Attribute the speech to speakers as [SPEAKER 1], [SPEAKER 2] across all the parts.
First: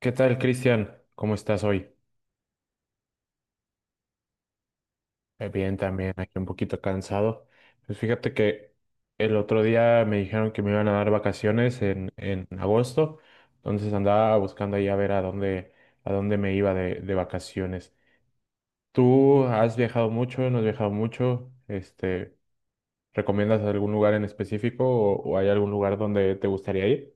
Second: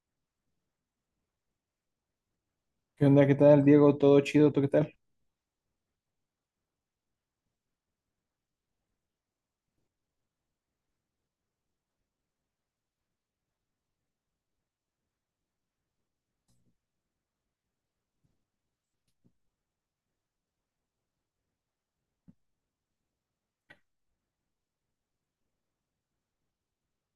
[SPEAKER 1] ¿Qué tal, Cristian? ¿Cómo estás hoy?
[SPEAKER 2] ¿Qué onda? ¿Qué tal, Diego? ¿Todo chido? ¿Tú qué tal?
[SPEAKER 1] Bien, también aquí un poquito cansado. Pues fíjate que el otro día me dijeron que me iban a dar vacaciones en agosto, entonces andaba buscando ahí a ver a dónde me iba de vacaciones. ¿Tú has viajado mucho? ¿No has viajado mucho? Este, ¿recomiendas algún lugar en específico o hay algún lugar donde te gustaría ir?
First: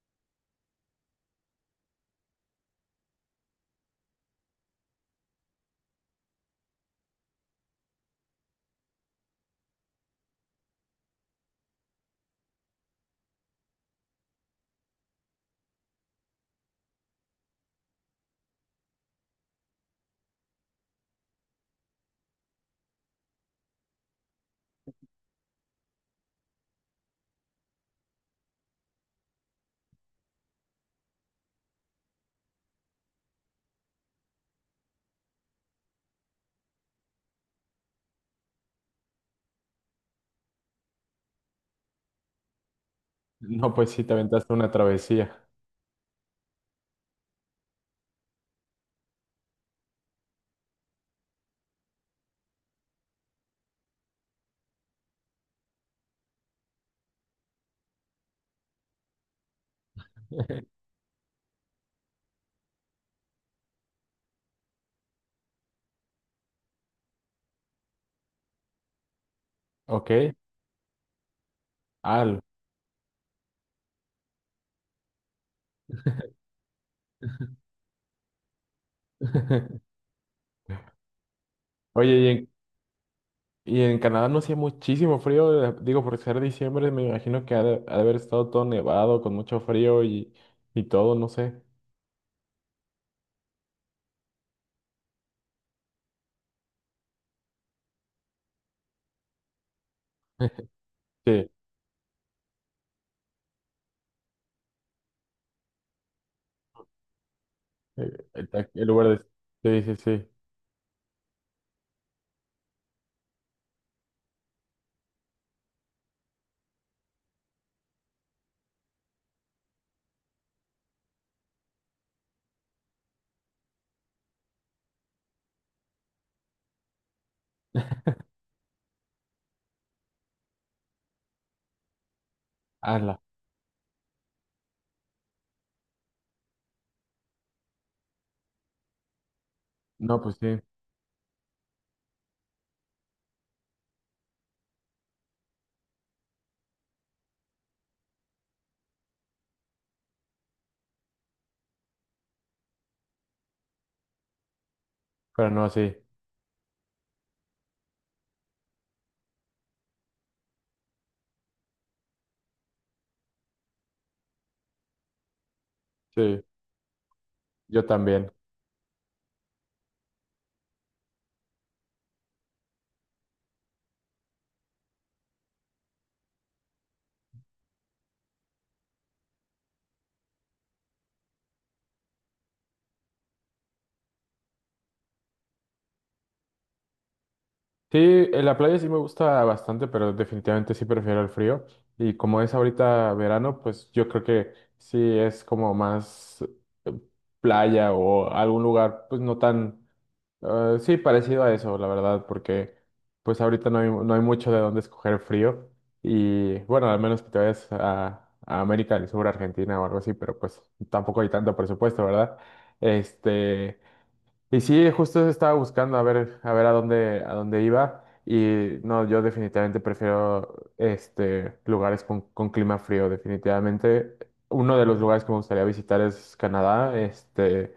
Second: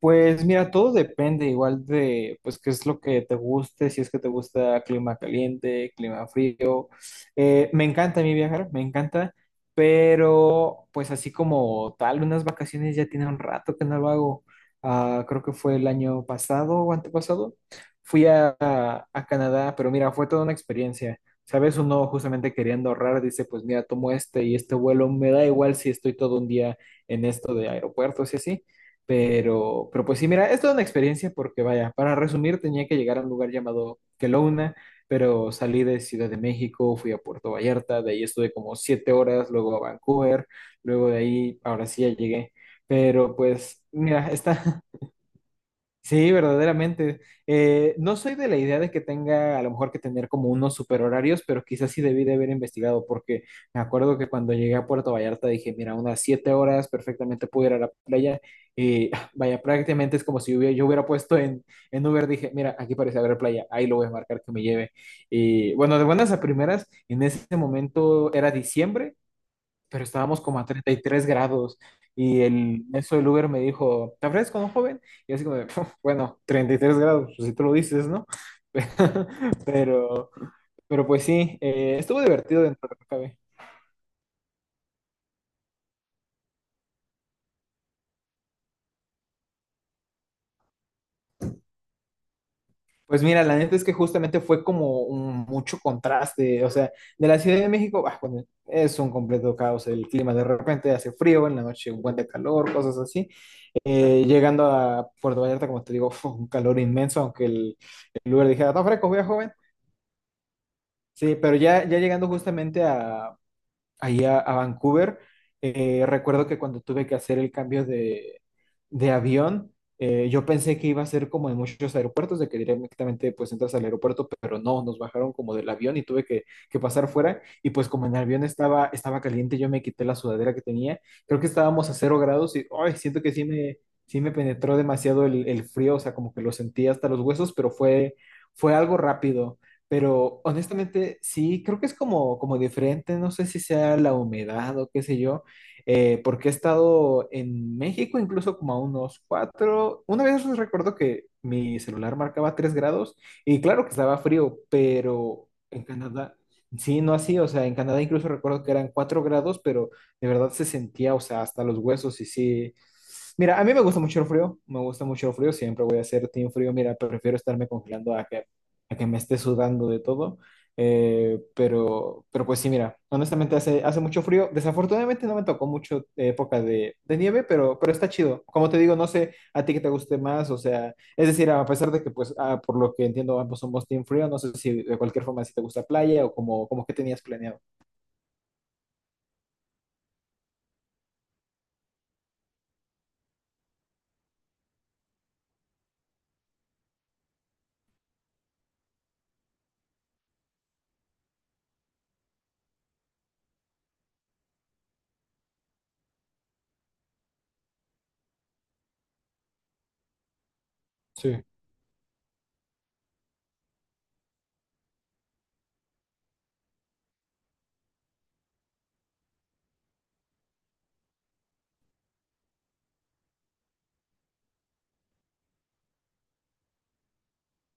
[SPEAKER 2] Pues mira, todo depende igual de, pues, qué es lo que te guste, si es que te gusta clima caliente, clima frío. Me encanta a mí viajar, me encanta, pero pues así como tal, unas vacaciones ya tiene un rato que no lo hago. Ah, creo que fue el año pasado o antepasado. Fui a Canadá, pero mira, fue toda una experiencia. ¿Sabes? Uno justamente queriendo ahorrar dice, pues mira, tomo este y este vuelo, me da igual si estoy todo un día en esto de aeropuertos y así. Pero pues sí, mira, es toda una experiencia porque vaya, para resumir tenía que llegar a un lugar llamado Kelowna, pero salí de Ciudad de México, fui a Puerto Vallarta, de ahí estuve como 7 horas, luego a Vancouver, luego de ahí, ahora sí ya llegué. Pero
[SPEAKER 1] No,
[SPEAKER 2] pues,
[SPEAKER 1] pues sí, te
[SPEAKER 2] mira,
[SPEAKER 1] aventaste una
[SPEAKER 2] está.
[SPEAKER 1] travesía.
[SPEAKER 2] Sí, verdaderamente. No soy de la idea de que tenga a lo mejor que tener como unos super horarios, pero quizás sí debí de haber investigado, porque me acuerdo que cuando llegué a Puerto Vallarta dije, mira, unas 7 horas perfectamente puedo ir a la playa. Y ah, vaya, prácticamente es como si hubiera, yo hubiera puesto en Uber, dije, mira, aquí parece haber playa, ahí lo voy a marcar que me lleve. Y bueno, de buenas a primeras, en ese momento era diciembre pero
[SPEAKER 1] Ok.
[SPEAKER 2] estábamos como a 33 grados
[SPEAKER 1] Al.
[SPEAKER 2] y el eso del Uber me dijo, ¿te ofreces como joven? Y así como, de, bueno, 33 grados, pues si tú lo dices, ¿no? Pero, pues sí,
[SPEAKER 1] Oye,
[SPEAKER 2] estuvo divertido dentro de lo que cabe.
[SPEAKER 1] ¿Y en Canadá no hacía muchísimo frío? Digo, por ser diciembre, me imagino que ha de haber estado todo nevado, con mucho frío y todo, no sé.
[SPEAKER 2] Pues mira, la neta es que justamente fue como un mucho contraste, o sea, de la Ciudad de México, bah, bueno, es un completo caos el clima, de repente hace
[SPEAKER 1] Sí,
[SPEAKER 2] frío, en la noche un buen de calor, cosas así. Llegando a Puerto Vallarta, como te digo, fue un calor inmenso, aunque el Uber dijera, está
[SPEAKER 1] el lugar
[SPEAKER 2] fresco, voy a joven.
[SPEAKER 1] de... Sí, sí, sí.
[SPEAKER 2] Sí, pero ya llegando justamente ahí a Vancouver, recuerdo que cuando tuve que hacer el cambio de avión. Yo pensé que iba a ser como en muchos aeropuertos, de que directamente pues entras al aeropuerto, pero no, nos bajaron como del avión y tuve que pasar fuera. Y pues como en el avión estaba caliente, yo me quité la sudadera que tenía. Creo que estábamos a 0 grados y ay,
[SPEAKER 1] Hazla.
[SPEAKER 2] siento que sí sí me penetró demasiado el frío, o sea, como que lo sentí hasta los huesos, pero fue algo rápido.
[SPEAKER 1] No, pues
[SPEAKER 2] Pero
[SPEAKER 1] sí,
[SPEAKER 2] honestamente, sí, creo que es como, como diferente, no sé si sea la humedad o qué sé yo, porque he estado en México incluso como a unos cuatro, una vez recuerdo que mi celular marcaba 3 grados y claro que estaba frío, pero
[SPEAKER 1] pero no
[SPEAKER 2] en
[SPEAKER 1] así.
[SPEAKER 2] Canadá, sí, no así, o sea, en Canadá incluso recuerdo que eran 4 grados, pero de verdad se sentía, o sea, hasta los huesos y sí. Mira, a mí me gusta mucho el frío, me gusta mucho el frío, siempre voy a ser
[SPEAKER 1] Sí,
[SPEAKER 2] team frío, mira, prefiero estarme
[SPEAKER 1] yo
[SPEAKER 2] congelando
[SPEAKER 1] también.
[SPEAKER 2] a que me esté sudando de todo. Pero, pues sí, mira, honestamente hace mucho frío. Desafortunadamente no me tocó mucho época de nieve, pero, está chido. Como te digo, no sé a ti que te guste más, o sea, es decir, a pesar de que, pues, ah, por lo que entiendo, ambos somos team frío, no sé si de cualquier forma si te gusta playa o como, como que tenías planeado.
[SPEAKER 1] Sí, en la playa sí me gusta bastante, pero definitivamente sí prefiero el frío. Y como es ahorita verano, pues yo creo que sí es como más eh, playa o algún lugar, pues no tan... Sí, parecido a eso, la verdad, porque pues ahorita no hay mucho de dónde escoger frío. Y bueno, al menos que te vayas a América del Sur, Argentina o algo así, pero pues tampoco hay
[SPEAKER 2] Sí.
[SPEAKER 1] tanto presupuesto, ¿verdad? Este, y sí, justo estaba buscando a ver, a ver a dónde iba. Y no, yo definitivamente prefiero este, lugares con clima frío, definitivamente. Uno de los lugares que me gustaría visitar es Canadá, este...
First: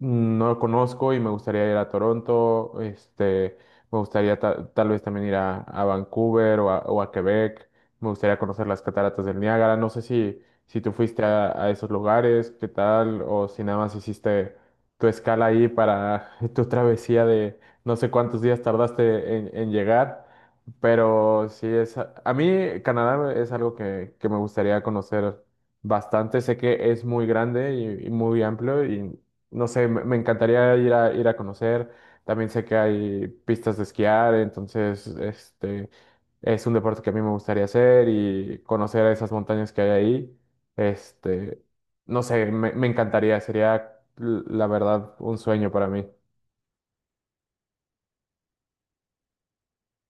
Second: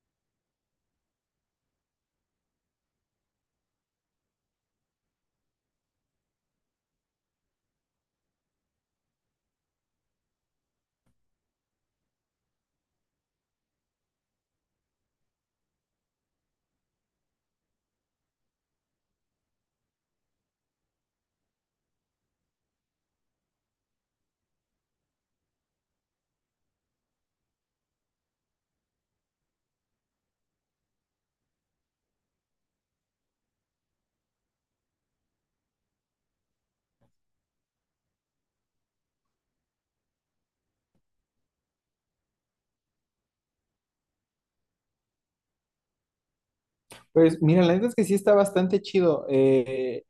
[SPEAKER 1] No lo conozco y me gustaría ir a Toronto, este, me gustaría tal vez también ir a Vancouver o a Quebec, me gustaría conocer las cataratas del Niágara, no sé si, si tú fuiste a esos lugares, qué tal, o si nada más hiciste tu escala ahí para tu travesía de no sé cuántos días tardaste en llegar, pero sí es, a mí Canadá es algo que me gustaría conocer bastante. Sé que es muy grande y muy amplio y no sé, me encantaría ir a, ir a conocer. También sé que hay pistas de esquiar, entonces este es un deporte que a mí me gustaría hacer y conocer esas montañas que hay ahí. Este, no sé, me encantaría, sería la verdad un sueño para mí.
[SPEAKER 2] Pues mira, la neta es que sí está bastante chido.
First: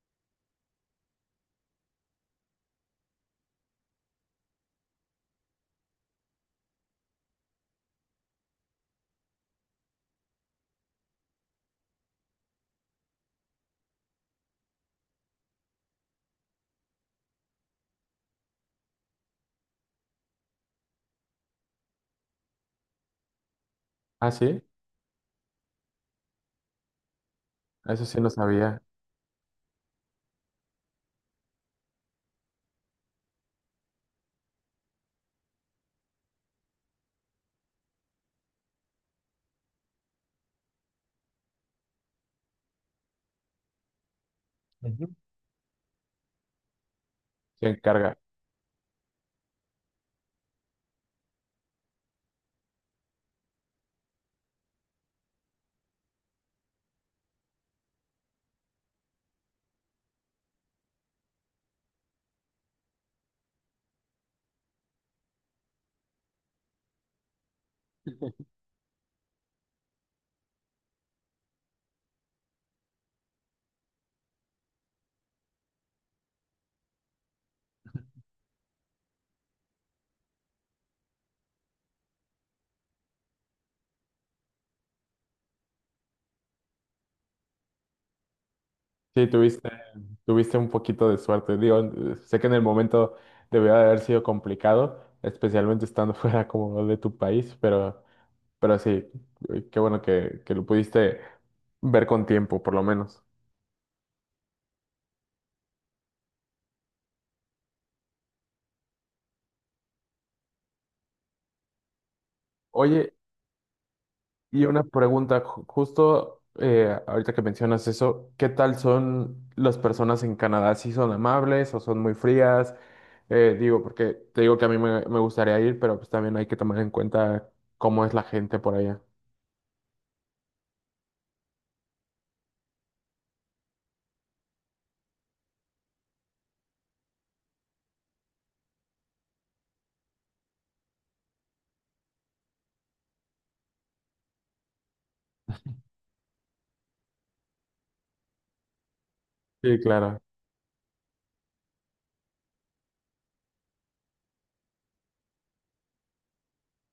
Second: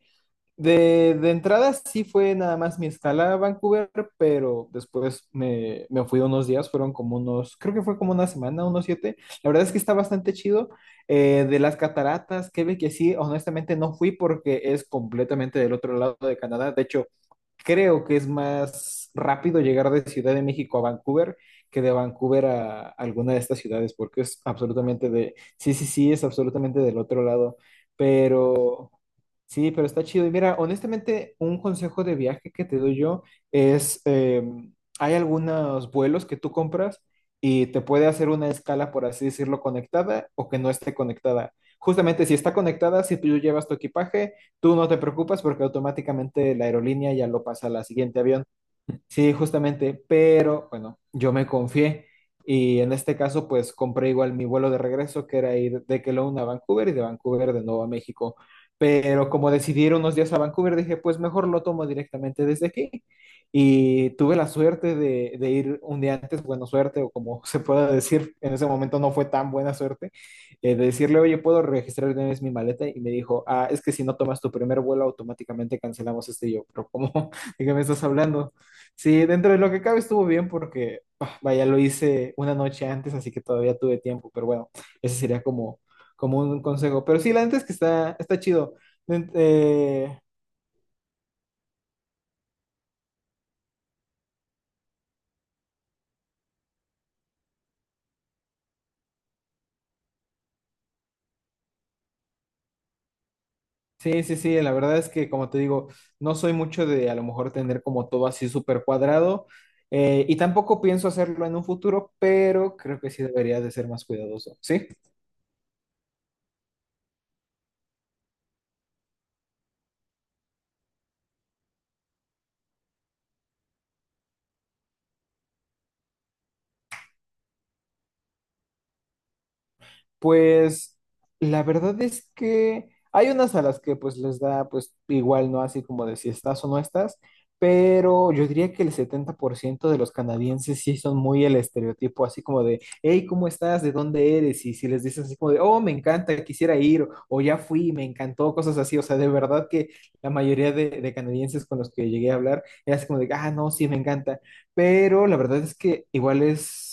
[SPEAKER 2] De entrada sí fue nada más mi escala a Vancouver, pero después me fui unos días, fueron como unos, creo que fue como una semana, unos 7. La verdad es que está bastante chido. De las cataratas, Quebec, que sí, honestamente no fui porque es completamente del otro lado de Canadá. De hecho, creo que es más rápido llegar de Ciudad de México a Vancouver que de Vancouver a alguna de estas ciudades, porque
[SPEAKER 1] Ah,
[SPEAKER 2] es
[SPEAKER 1] sí,
[SPEAKER 2] absolutamente de, sí, sí, sí, es absolutamente del otro lado.
[SPEAKER 1] eso sí no sabía.
[SPEAKER 2] Pero... Sí, pero está chido. Y mira, honestamente, un consejo de viaje que te doy yo es, hay algunos vuelos que tú compras y te puede hacer una escala, por así decirlo, conectada o que no esté conectada. Justamente si está conectada, si tú llevas tu equipaje, tú no te
[SPEAKER 1] Ujú.
[SPEAKER 2] preocupas porque automáticamente la aerolínea ya lo
[SPEAKER 1] Se
[SPEAKER 2] pasa al
[SPEAKER 1] encarga.
[SPEAKER 2] siguiente avión. Sí, justamente, pero bueno, yo me confié y en este caso pues compré igual mi vuelo de regreso que era ir de Kelowna a Vancouver y de Vancouver de nuevo a México. Pero como decidí ir unos días a Vancouver, dije pues mejor lo tomo directamente desde aquí. Y tuve la suerte de ir un día antes, buena suerte o como se pueda decir, en ese momento no fue tan buena suerte, de decirle, oye, ¿puedo registrar de una vez mi maleta? Y me dijo, ah, es que si no tomas tu primer vuelo automáticamente cancelamos este. Y yo: pero ¿cómo? ¿De qué me estás hablando? Sí, dentro de lo que cabe estuvo bien porque, ah, vaya, lo hice una noche antes, así que todavía tuve tiempo, pero bueno, ese sería como, como un consejo. Pero sí, la neta es que está, está chido.
[SPEAKER 1] Sí,
[SPEAKER 2] Ent-
[SPEAKER 1] tuviste,
[SPEAKER 2] eh,
[SPEAKER 1] tuviste un poquito de suerte. Digo, sé que en el momento debió de haber sido complicado, especialmente estando fuera como de tu país, pero... Pero sí, qué bueno que lo pudiste ver con tiempo, por lo menos.
[SPEAKER 2] sí, sí, sí, la verdad es que, como te digo, no soy mucho de a lo mejor tener como todo así súper cuadrado, y tampoco pienso hacerlo en un futuro, pero creo que
[SPEAKER 1] Oye,
[SPEAKER 2] sí debería de ser más cuidadoso,
[SPEAKER 1] y una
[SPEAKER 2] ¿sí?
[SPEAKER 1] pregunta, justo ahorita que mencionas eso, ¿qué tal son las personas en Canadá? ¿Sí son amables o son muy frías? Digo, porque te digo que a mí me, me gustaría ir, pero pues también hay que tomar en cuenta cómo es la gente por allá.
[SPEAKER 2] Pues la verdad es que hay unas a las que pues les da pues igual, ¿no? Así como de si estás o no estás, pero yo diría que el 70% de los canadienses sí son muy el estereotipo, así como de, hey, ¿cómo estás? ¿De dónde eres? Y si les dices así como de, oh, me encanta, quisiera ir, o ya fui, me encantó, cosas así, o sea, de verdad
[SPEAKER 1] Sí,
[SPEAKER 2] que
[SPEAKER 1] claro,
[SPEAKER 2] la mayoría de canadienses con los que llegué a hablar era así como de, ah, no, sí, me encanta, pero la verdad es que igual es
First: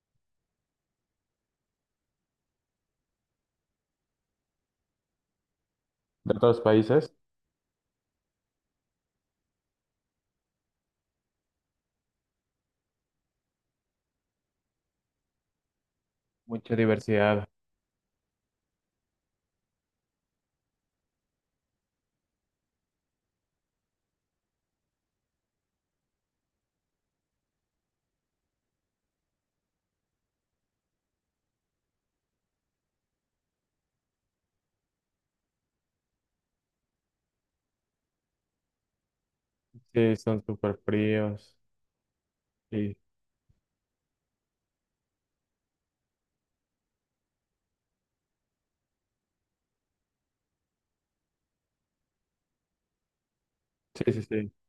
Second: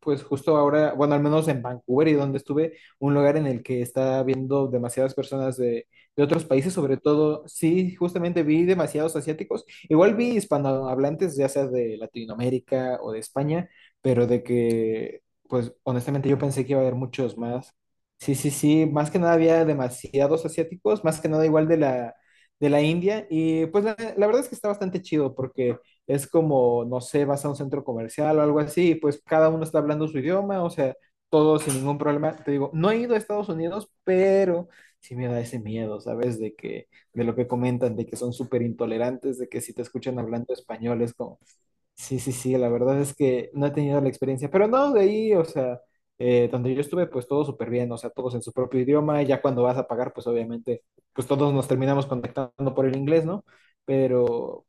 [SPEAKER 2] pues justo ahora, bueno, al menos en Vancouver y donde estuve, un lugar en el que está viendo demasiadas personas de
[SPEAKER 1] de
[SPEAKER 2] otros
[SPEAKER 1] todos los
[SPEAKER 2] países, sobre
[SPEAKER 1] países.
[SPEAKER 2] todo, sí, justamente vi demasiados asiáticos, igual vi hispanohablantes, ya sea de Latinoamérica o de España, pero de que, pues honestamente yo pensé que
[SPEAKER 1] Mucha
[SPEAKER 2] iba a haber muchos
[SPEAKER 1] diversidad.
[SPEAKER 2] más. Sí, sí, sí, más que nada había demasiados asiáticos, más que nada igual de de la India, y pues la verdad es que está bastante chido porque es como, no sé, vas a un centro comercial o algo así, y pues cada uno está hablando su idioma, o sea, todo sin ningún problema. Te digo, no he ido a Estados Unidos, pero sí me da ese miedo, ¿sabes? De que, de lo que comentan, de que son súper intolerantes, de que si te
[SPEAKER 1] Sí,
[SPEAKER 2] escuchan
[SPEAKER 1] son
[SPEAKER 2] hablando
[SPEAKER 1] súper
[SPEAKER 2] español es como,
[SPEAKER 1] fríos.
[SPEAKER 2] sí, sí, sí, la
[SPEAKER 1] Sí,
[SPEAKER 2] verdad es que no he tenido la experiencia, pero no, de ahí, o sea, donde yo estuve, pues todo súper bien, o sea, todos en su propio idioma, y ya cuando vas a pagar, pues obviamente, pues todos nos terminamos contactando por el inglés, ¿no?
[SPEAKER 1] sí, sí, sí.
[SPEAKER 2] Pero,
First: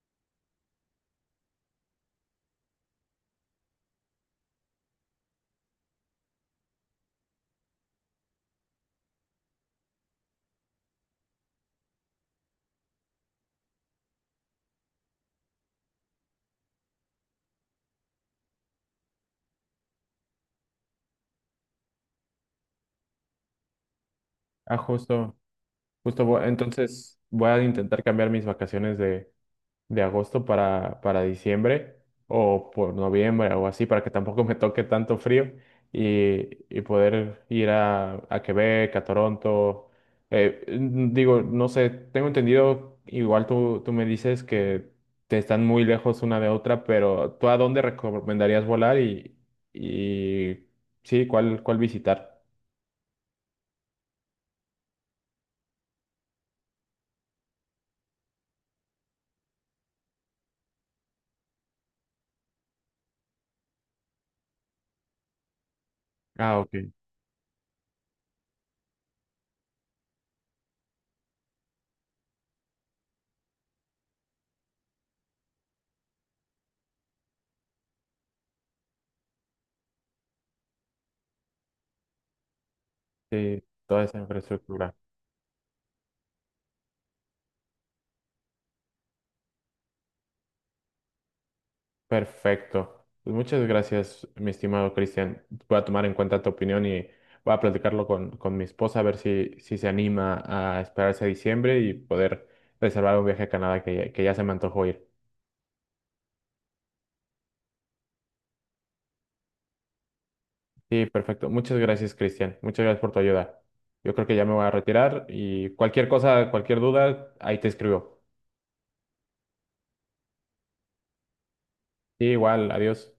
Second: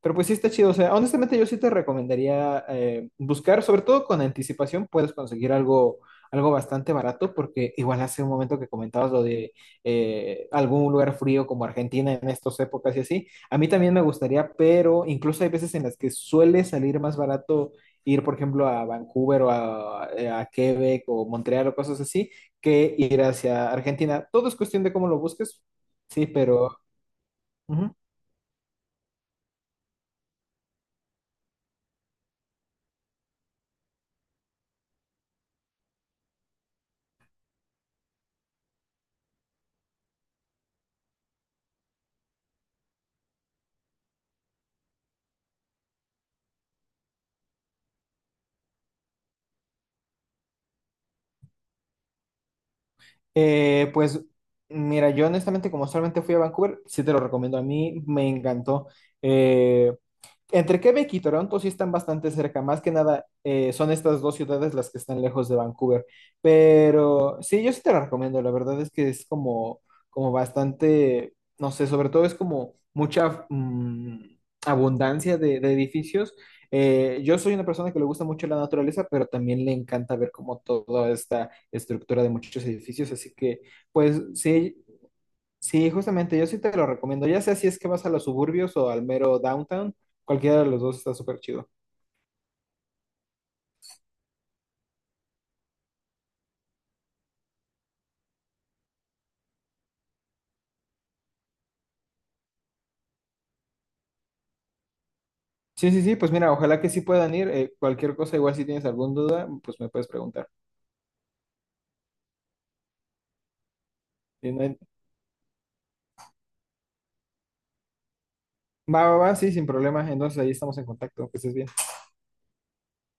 [SPEAKER 2] pues sí está chido, o sea, honestamente yo sí te recomendaría buscar, sobre todo con anticipación, puedes conseguir algo, algo bastante barato, porque igual hace un momento que comentabas lo de algún lugar frío como Argentina en estas épocas y así, a mí también me gustaría, pero incluso hay veces en las que suele salir más barato ir, por ejemplo, a Vancouver o a Quebec o Montreal o cosas así, que ir hacia Argentina. Todo es
[SPEAKER 1] Ah,
[SPEAKER 2] cuestión de cómo lo
[SPEAKER 1] justo.
[SPEAKER 2] busques,
[SPEAKER 1] Justo,
[SPEAKER 2] sí, pero...
[SPEAKER 1] entonces voy a
[SPEAKER 2] ujú.
[SPEAKER 1] intentar cambiar mis vacaciones de agosto para diciembre o por noviembre o así, para que tampoco me toque tanto frío y poder ir a Quebec, a Toronto. Digo, no sé, tengo entendido, igual tú, tú me dices que te están muy lejos una de otra, pero ¿tú a dónde recomendarías volar y sí, cuál, cuál visitar?
[SPEAKER 2] Pues mira, yo honestamente como solamente fui a Vancouver, sí te lo recomiendo. A mí me encantó. Eh, Entre Quebec y Toronto sí están bastante cerca, más que nada son estas dos ciudades las que están lejos de Vancouver,
[SPEAKER 1] Ah, ok.
[SPEAKER 2] pero sí, yo sí te la recomiendo, la verdad es que es como, como bastante, no sé, sobre todo es como mucha abundancia de edificios. Yo soy una persona que le gusta mucho la naturaleza, pero también le encanta ver como toda esta estructura de muchos edificios, así que
[SPEAKER 1] Sí, toda esa
[SPEAKER 2] pues sí.
[SPEAKER 1] infraestructura.
[SPEAKER 2] Sí, justamente, yo sí te lo recomiendo. Ya sea si es que vas a los suburbios o al mero downtown, cualquiera de los dos está súper chido.
[SPEAKER 1] Perfecto. Pues muchas gracias, mi estimado Cristian. Voy a tomar en cuenta tu opinión y voy a platicarlo con mi esposa a ver si, si se anima a esperarse a diciembre y poder reservar un viaje a Canadá que ya se me antojó ir.
[SPEAKER 2] Sí, sí, sí, pues mira, ojalá que sí puedan ir. Cualquier cosa, igual si tienes alguna duda, pues me puedes preguntar.
[SPEAKER 1] Sí, perfecto. Muchas gracias, Cristian. Muchas gracias por tu ayuda. Yo creo que ya me
[SPEAKER 2] Y no
[SPEAKER 1] voy a
[SPEAKER 2] hay-
[SPEAKER 1] retirar y cualquier cosa, cualquier duda, ahí te escribo.
[SPEAKER 2] Va, va, va, sí, sin problema. Entonces ahí estamos en contacto, que estés bien.
[SPEAKER 1] Sí, igual, adiós.